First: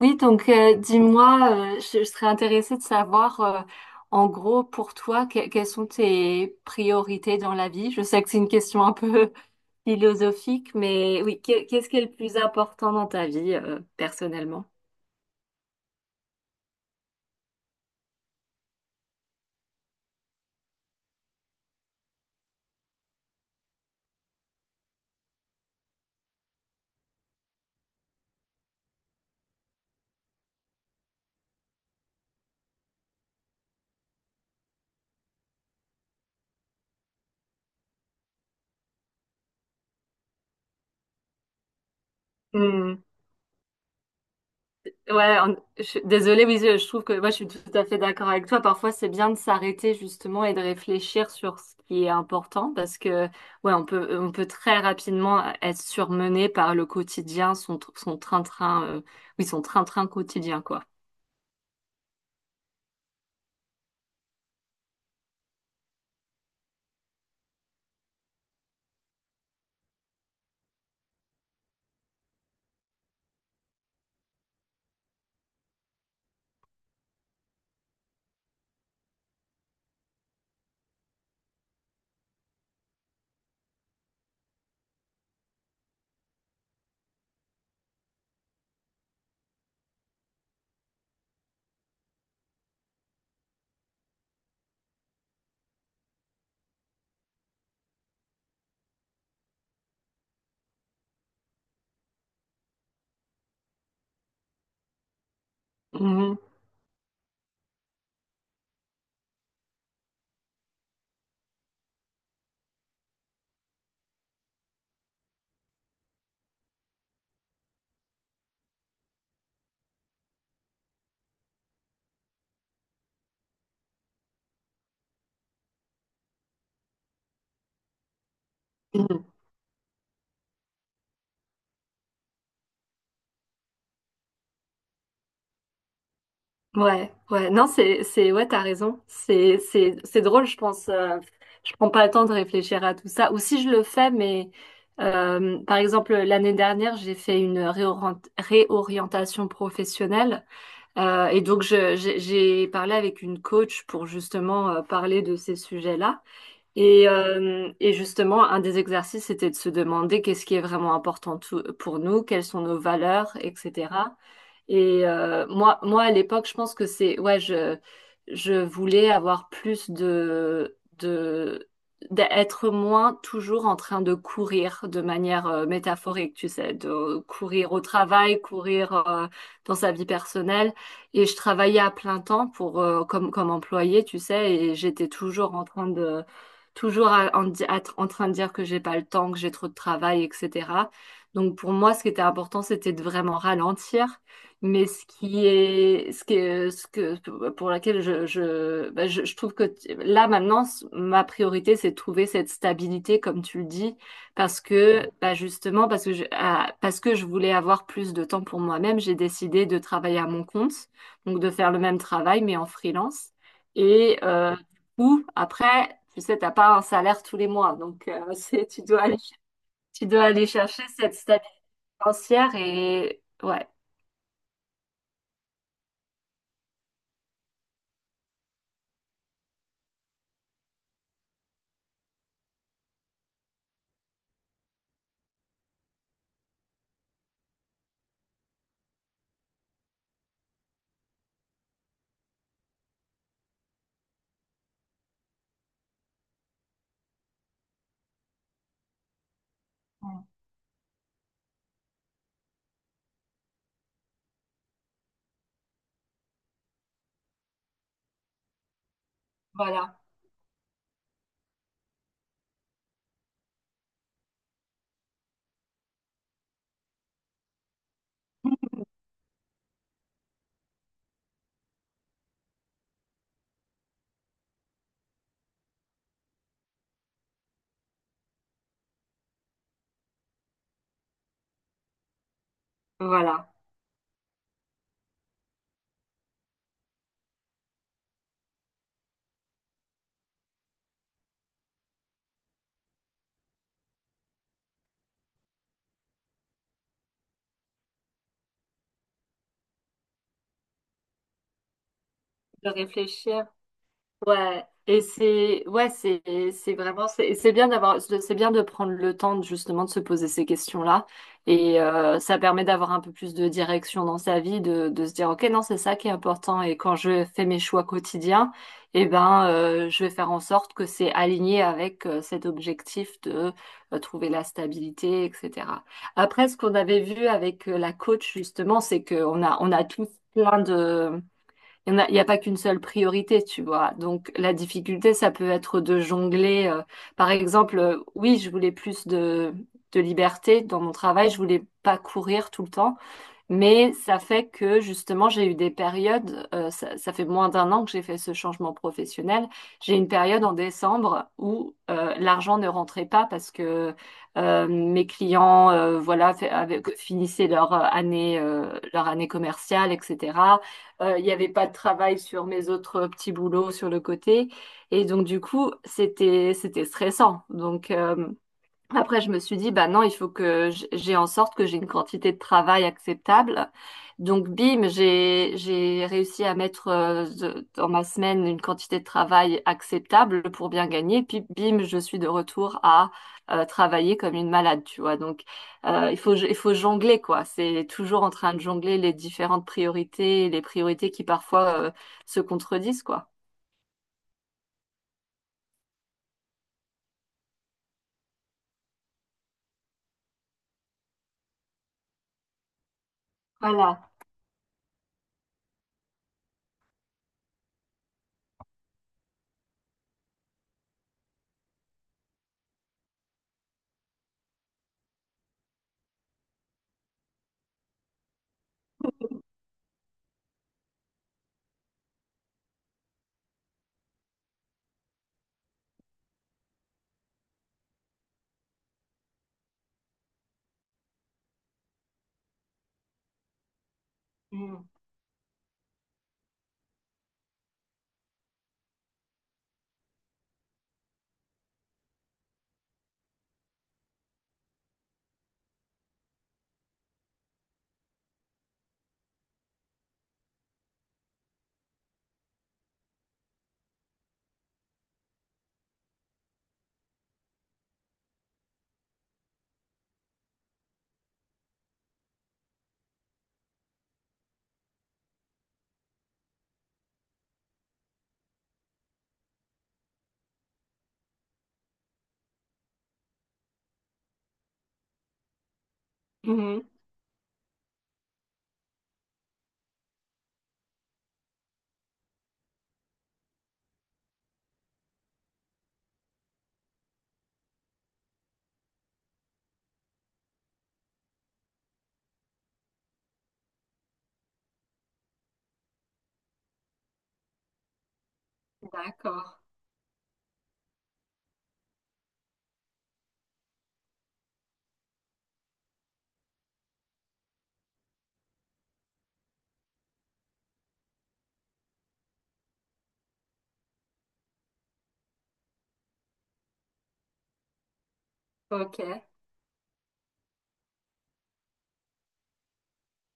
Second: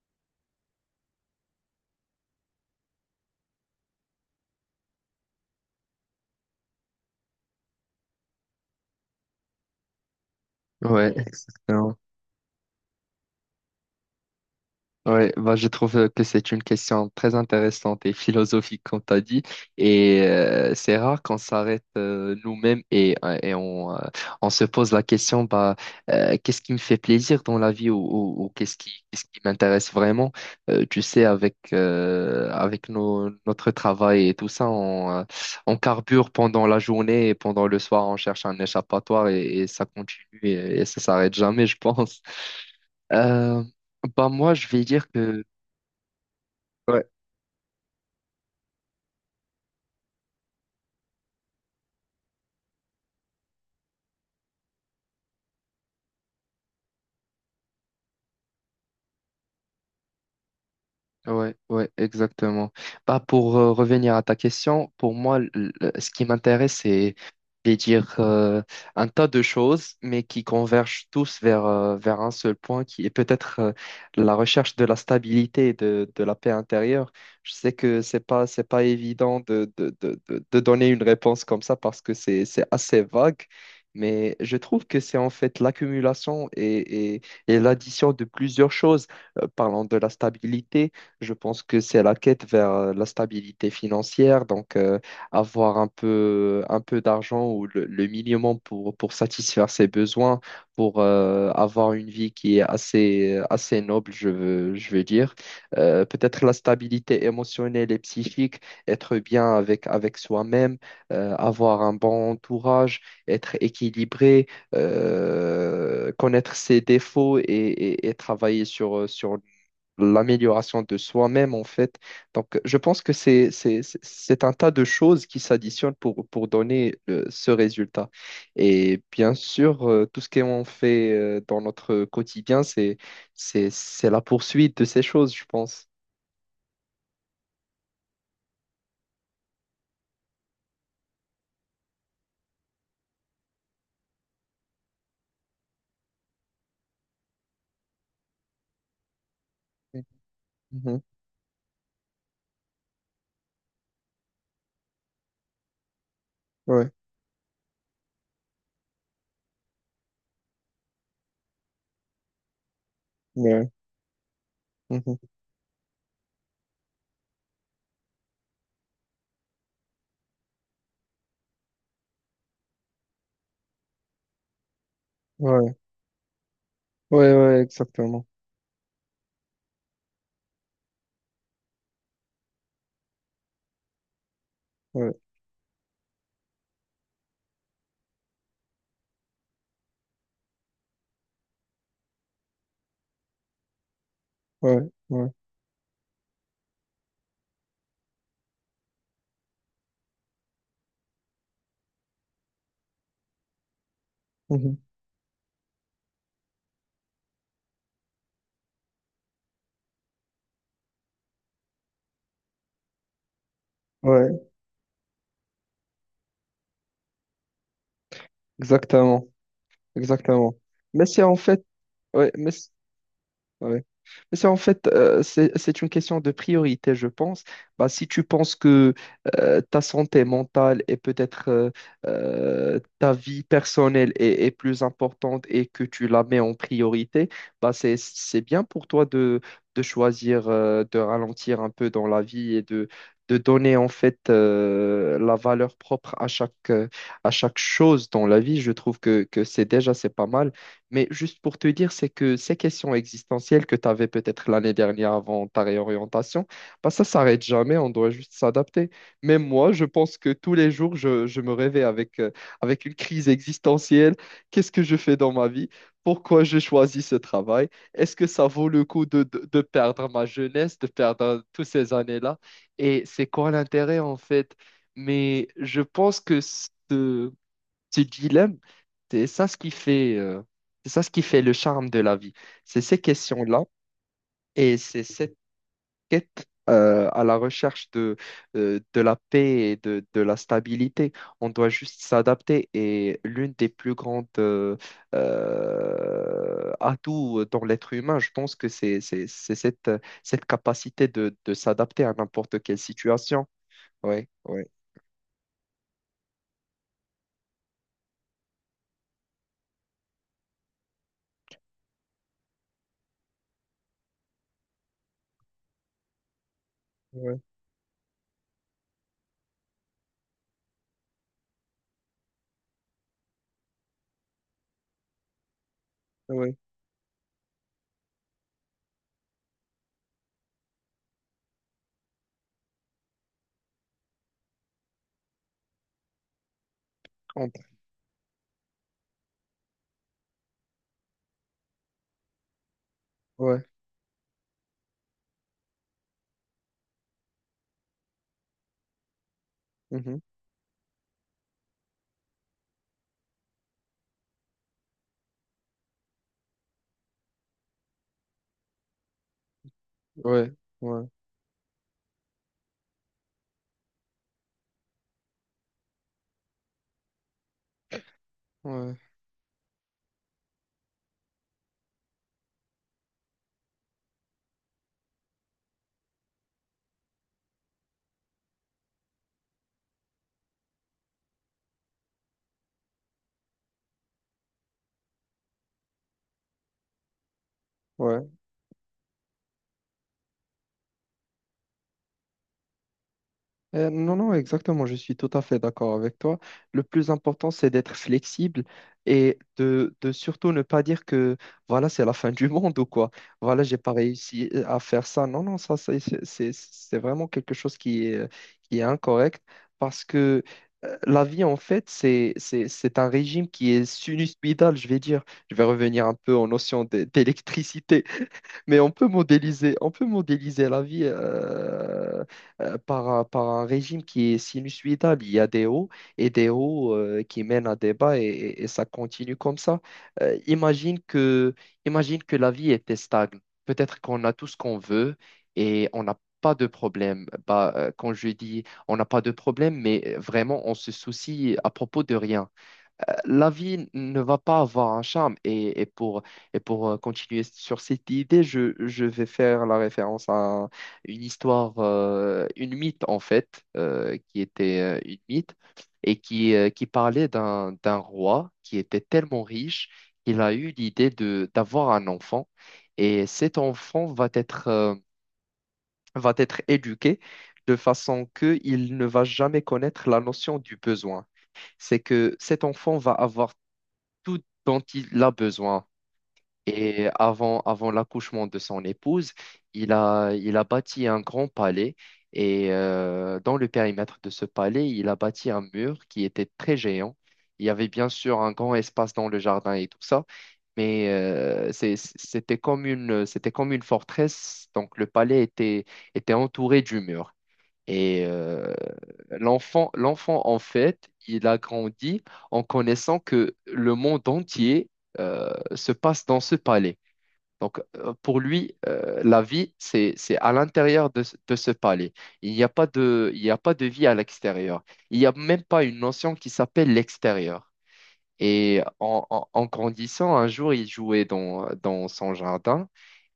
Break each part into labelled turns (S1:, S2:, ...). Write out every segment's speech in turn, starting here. S1: Oui, dis-moi, je serais intéressée de savoir, en gros, pour toi, quelles sont tes priorités dans la vie? Je sais que c'est une question un peu philosophique,
S2: Ouais,
S1: mais oui, qu'est-ce
S2: exactement.
S1: qui est le plus important dans ta vie, personnellement?
S2: Oui, bah, je trouve que c'est une question très intéressante et philosophique, comme tu as dit. C'est rare qu'on s'arrête nous-mêmes et on on se pose la question, qu'est-ce qui me fait plaisir dans la vie ou qu'est-ce qu'est-ce qui m'intéresse vraiment? Tu sais, avec notre travail et tout ça, on carbure pendant la journée et pendant le soir, on cherche un échappatoire et ça continue et ça s'arrête jamais, je pense. Euh, Bah moi, je vais dire
S1: Ouais,
S2: que
S1: je suis désolée, oui, je trouve
S2: ouais.
S1: que moi je suis tout à fait d'accord avec toi. Parfois, c'est bien de s'arrêter justement et de réfléchir sur ce qui est important parce que ouais, on peut très rapidement être surmené par le quotidien, son son train-train, oui, son train-train quotidien quoi.
S2: Ouais, ouais, exactement. Bah, pour revenir à ta question, pour moi, ce qui m'intéresse, c'est de dire un tas de choses, mais qui convergent tous vers, vers un seul point, qui est peut-être la recherche de la stabilité de la paix intérieure. Je sais que c'est pas évident de donner une réponse comme ça parce que c'est assez vague, mais je trouve que c'est en fait l'accumulation et l'addition de plusieurs choses. Parlant de la stabilité. Je pense que c'est la quête vers la stabilité financière, donc avoir un peu d'argent ou le minimum pour satisfaire ses besoins, pour avoir une vie qui est assez noble, je veux dire. Peut-être la stabilité émotionnelle et psychique, être bien avec soi-même, avoir un bon entourage, être équilibré, connaître ses défauts et travailler sur l'amélioration de soi-même, en fait. Donc, je pense que c'est un tas de choses qui s'additionnent pour donner ce résultat. Et
S1: Mhm.
S2: bien sûr, tout ce qu'on fait dans notre quotidien, c'est la poursuite de ces choses, je pense.
S1: Ouais, ouais, non, ouais, t'as raison. C'est drôle, je pense. Je prends pas le temps de réfléchir à tout ça. Ou si je le fais, mais par exemple, l'année dernière, j'ai fait une réorientation professionnelle.
S2: Mhm.
S1: Et donc, j'ai parlé avec une coach pour justement parler de ces sujets-là.
S2: Ouais,
S1: Et justement, un des exercices, c'était de se demander qu'est-ce qui est vraiment important pour nous, quelles sont nos valeurs,
S2: ouais,
S1: etc. Et
S2: mhm.
S1: moi, à l'époque, je pense que c'est, ouais, je voulais avoir d'être moins toujours en train de courir de manière
S2: Ouais,
S1: métaphorique, tu sais, de
S2: ouais, ouais,
S1: courir au
S2: exactement.
S1: travail, courir dans sa vie personnelle. Et je travaillais à plein temps pour, comme employée, tu sais, et j'étais
S2: Ouais,
S1: toujours en train de toujours en train de dire que j'ai pas le temps, que j'ai trop de travail, etc. Donc pour moi, ce qui était important, c'était de vraiment ralentir.
S2: ouais,
S1: Mais ce
S2: ouais,
S1: qui est, ce qui est- ce que, pour laquelle bah, je trouve que là maintenant, ma priorité, c'est de trouver cette stabilité, comme tu le dis, parce
S2: mhm.
S1: que, bah, justement, parce que je voulais avoir plus de temps pour moi-même, j'ai décidé de travailler à mon compte, donc de faire le même travail, mais en freelance. Et,
S2: Ouais,
S1: ou après, tu sais, t'as pas un salaire tous les mois, donc
S2: exactement,
S1: tu dois aller
S2: exactement.
S1: chercher
S2: Mais
S1: cette
S2: c'est en
S1: stabilité
S2: fait, ouais,
S1: financière et ouais,
S2: ouais. Mais c'est en fait, c'est une question de priorité, je pense. Bah, si tu penses que ta santé mentale et peut-être ta vie personnelle est plus importante et que tu la mets en priorité, bah, c'est bien pour toi de choisir de ralentir un peu dans la vie de donner en fait la valeur propre à à chaque chose dans la vie. Je trouve que c'est déjà, c'est pas mal. Mais juste pour te dire, c'est que ces questions existentielles que tu avais peut-être l'année dernière avant ta réorientation, bah ça s'arrête jamais, on doit juste s'adapter. Même moi, je
S1: voilà,
S2: pense que tous les jours, je me réveille avec une crise existentielle. Qu'est-ce que je fais dans ma vie? Pourquoi j'ai choisi ce travail? Est-ce que ça vaut le coup de perdre ma jeunesse, de perdre toutes ces années-là? Et c'est quoi l'intérêt en fait? Mais je pense que ce dilemme, c'est ça ce qui fait, c'est ça ce qui fait le charme de la vie. C'est ces
S1: voilà,
S2: questions-là et c'est cette quête à la recherche de la paix de la stabilité. On doit juste s'adapter et l'une des plus grandes atouts dans l'être humain, je pense que c'est cette, cette capacité de s'adapter à n'importe
S1: de
S2: quelle
S1: réfléchir.
S2: situation. Ouais,
S1: Ouais,
S2: ouais,
S1: et c'est bien d'avoir c'est bien de prendre le temps de, justement de se poser ces questions-là et ça permet d'avoir un peu plus de direction dans sa vie de se dire OK, non, c'est ça qui est important et quand je
S2: ouais,
S1: fais mes choix quotidiens, eh ben je vais faire en sorte que c'est aligné avec cet objectif de trouver la stabilité, etc. Après,
S2: ouais,
S1: ce qu'on avait vu avec la coach justement, c'est que on a tous plein de il y a pas qu'une seule priorité, tu vois. Donc la difficulté, ça peut être de jongler. Par
S2: on-
S1: exemple, oui, je voulais de liberté dans mon travail, je voulais pas courir tout le temps.
S2: ouais,
S1: Mais ça fait que justement, j'ai eu des périodes, ça fait moins d'un an que j'ai fait ce changement professionnel. J'ai eu une
S2: mhm,
S1: période en décembre où l'argent ne rentrait pas parce que mes clients voilà, finissaient leur année commerciale,
S2: ouais,
S1: etc.
S2: ouais,
S1: Il n'y avait pas de travail sur mes autres petits boulots sur le côté. Et donc, du coup, c'était stressant. Donc,
S2: ouais,
S1: après, je me suis dit, bah non, il faut que j'ai en sorte que j'ai une quantité de travail acceptable. Donc, bim, j'ai réussi à mettre dans ma semaine une quantité de travail acceptable pour bien gagner. Puis, bim, je suis de retour à travailler comme une malade, tu vois. Donc, il faut jongler, quoi. C'est toujours
S2: ouais.
S1: en train de jongler les différentes priorités, les priorités qui parfois se contredisent, quoi.
S2: Non, non, exactement, je suis tout à fait d'accord avec toi. Le plus important, c'est d'être flexible de surtout ne pas dire que voilà, c'est la fin du monde ou quoi. Voilà, j'ai pas
S1: Voilà.
S2: réussi à faire ça. Non, non, ça, c'est vraiment quelque chose qui est incorrect parce que la vie, en fait, c'est un régime qui est sinusoïdal, je vais dire. Je vais revenir un peu en notion d'électricité. Mais on peut modéliser la vie par un régime qui est sinusoïdal. Il y a des hauts et des hauts qui mènent à des bas et ça continue comme ça. Euh, imagine que, imagine que la vie était stagne. Peut-être qu'on a tout ce qu'on
S1: Mm.
S2: veut et on n'a pas de problème. Bah, quand je dis on n'a pas de problème, mais vraiment on se soucie à propos de rien la vie ne va pas avoir un charme. Et pour continuer sur cette idée, je vais faire la référence à une histoire, une mythe en fait, qui était une mythe et qui parlait d'un roi qui était tellement riche qu'il a eu l'idée d'avoir un enfant. Et cet enfant va être éduqué de façon qu'il ne va jamais connaître la notion du besoin, c'est que cet enfant va avoir tout dont il a besoin.
S1: Mhm.
S2: Et avant, avant l'accouchement de son épouse, il a bâti un grand palais. Et dans le périmètre de ce palais, il a bâti un mur qui était très géant. Il y avait bien sûr un grand espace dans le jardin et tout ça, mais c'était comme une forteresse. Donc le palais était entouré du mur. Et euh,
S1: D'accord.
S2: L'enfant, en fait, il a grandi en connaissant que le monde entier se passe dans ce palais. Donc, pour lui, la vie, c'est à l'intérieur de ce palais. Il n'y a pas de vie à l'extérieur. Il n'y a même pas une notion qui s'appelle l'extérieur. Et
S1: Ok.
S2: en grandissant, un jour, il jouait dans son jardin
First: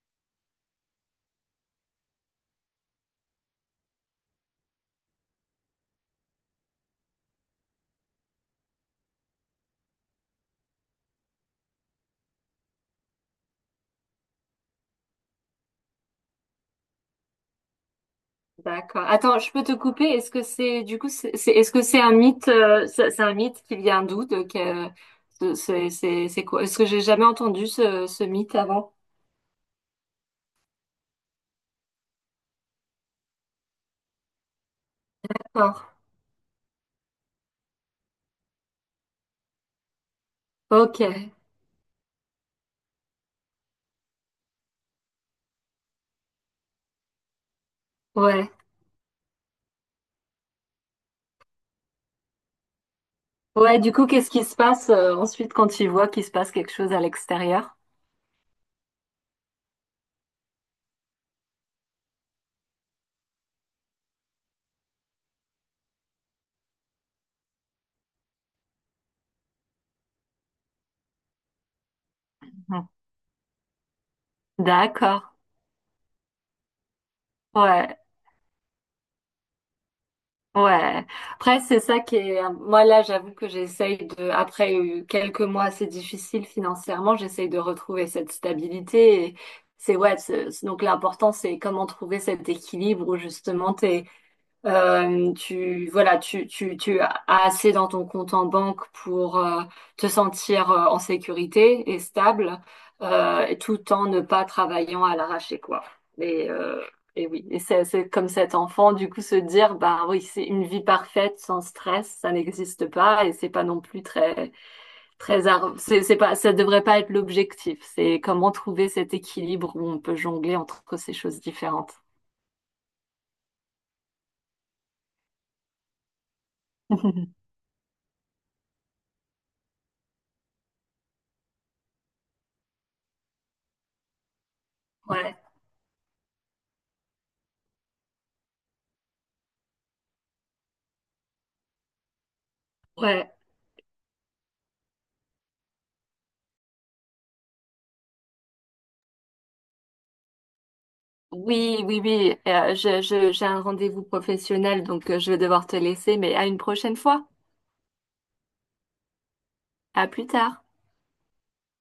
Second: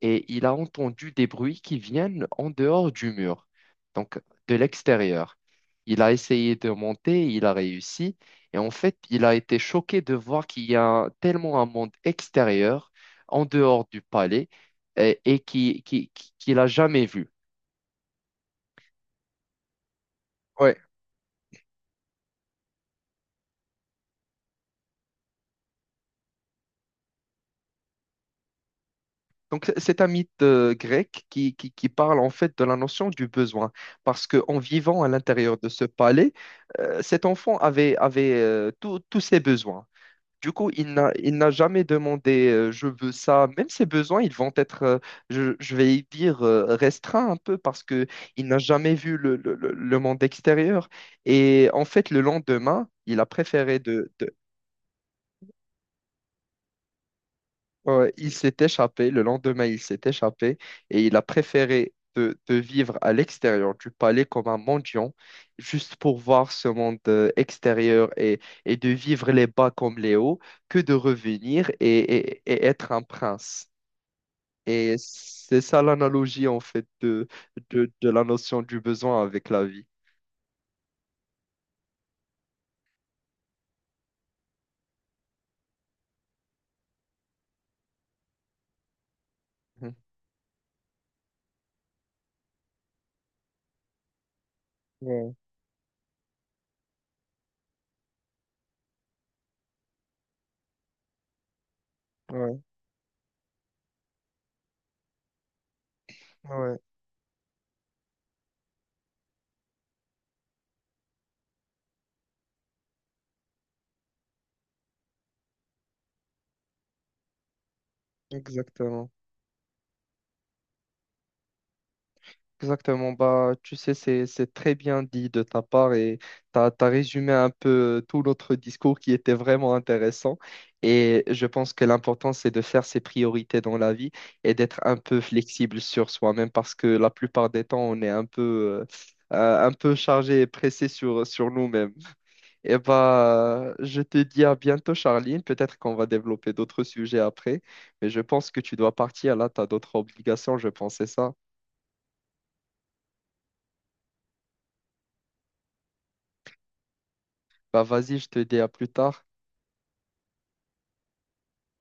S2: et il a entendu des bruits qui viennent en dehors du mur, donc de l'extérieur. Il a essayé de monter, il a réussi, et en fait, il a été choqué de voir qu'il y a tellement un monde extérieur, en dehors du palais, et, qu'il n'a jamais vu.
S1: D'accord. Attends, je peux te couper? Est-ce que
S2: Ouais.
S1: c'est du coup est-ce que c'est un mythe c'est un mythe qui vient d'où c'est quoi? Est-ce que j'ai jamais entendu ce mythe avant?
S2: Donc, c'est un mythe grec qui parle en fait de la notion du besoin, parce qu'en vivant à l'intérieur de ce
S1: D'accord.
S2: palais, cet enfant avait tous tous ses besoins. Du coup,
S1: Ok.
S2: il n'a jamais demandé je veux ça. Même ses besoins, ils vont être, je vais y dire, restreints un peu parce que il
S1: Ouais.
S2: n'a jamais vu le monde extérieur. Et en fait, le lendemain, il a préféré
S1: Ouais, du coup, qu'est-ce
S2: de-
S1: qui se passe ensuite quand tu vois qu'il se passe quelque chose à l'extérieur?
S2: ouais, ouais, il s'est échappé, le lendemain il s'est échappé et il a préféré de vivre à l'extérieur du palais comme un mendiant, juste pour voir ce monde extérieur et de vivre les bas comme les hauts, que de revenir et
S1: Mhm.
S2: être un prince. Et
S1: D'accord.
S2: c'est ça l'analogie en fait
S1: Ouais.
S2: de la notion du besoin avec la vie.
S1: Ouais. Après, c'est ça qui est. Moi, là, j'avoue que j'essaye de. Après quelques mois assez difficiles financièrement, j'essaye de retrouver cette stabilité. Et
S2: Mhm.
S1: donc l'important, c'est comment trouver cet équilibre où justement,
S2: Ouais,
S1: tu voilà, tu as assez dans ton compte en banque pour te sentir en sécurité et
S2: ouais,
S1: stable, et tout en ne pas travaillant à l'arraché, quoi. Et,
S2: ouais,
S1: euh, et oui, et c'est comme cet enfant, du coup, se dire, bah oui, c'est une vie parfaite sans stress, ça n'existe pas, et c'est pas non plus c'est pas ça devrait pas être l'objectif. C'est comment trouver
S2: exactement.
S1: cet équilibre où on peut jongler entre ces choses différentes.
S2: Exactement, bah, tu sais, c'est très bien dit de ta part et tu as, résumé un peu tout notre discours qui était vraiment intéressant. Et je pense que l'important, c'est de faire ses priorités dans la vie et d'être un peu
S1: Ouais,
S2: flexible sur soi-même parce que la plupart des temps, on est un peu chargé et pressé sur nous-mêmes. Et
S1: ouais.
S2: bah, je te dis à bientôt, Charline. Peut-être qu'on va développer d'autres sujets après, mais je pense que tu dois partir. Là, tu as d'autres obligations, je pensais ça.
S1: Oui, oui, oui. J'ai un rendez-vous professionnel, donc je vais devoir te laisser, mais à une prochaine fois.
S2: Bah vas-y, je te dis à plus tard.
S1: À plus tard.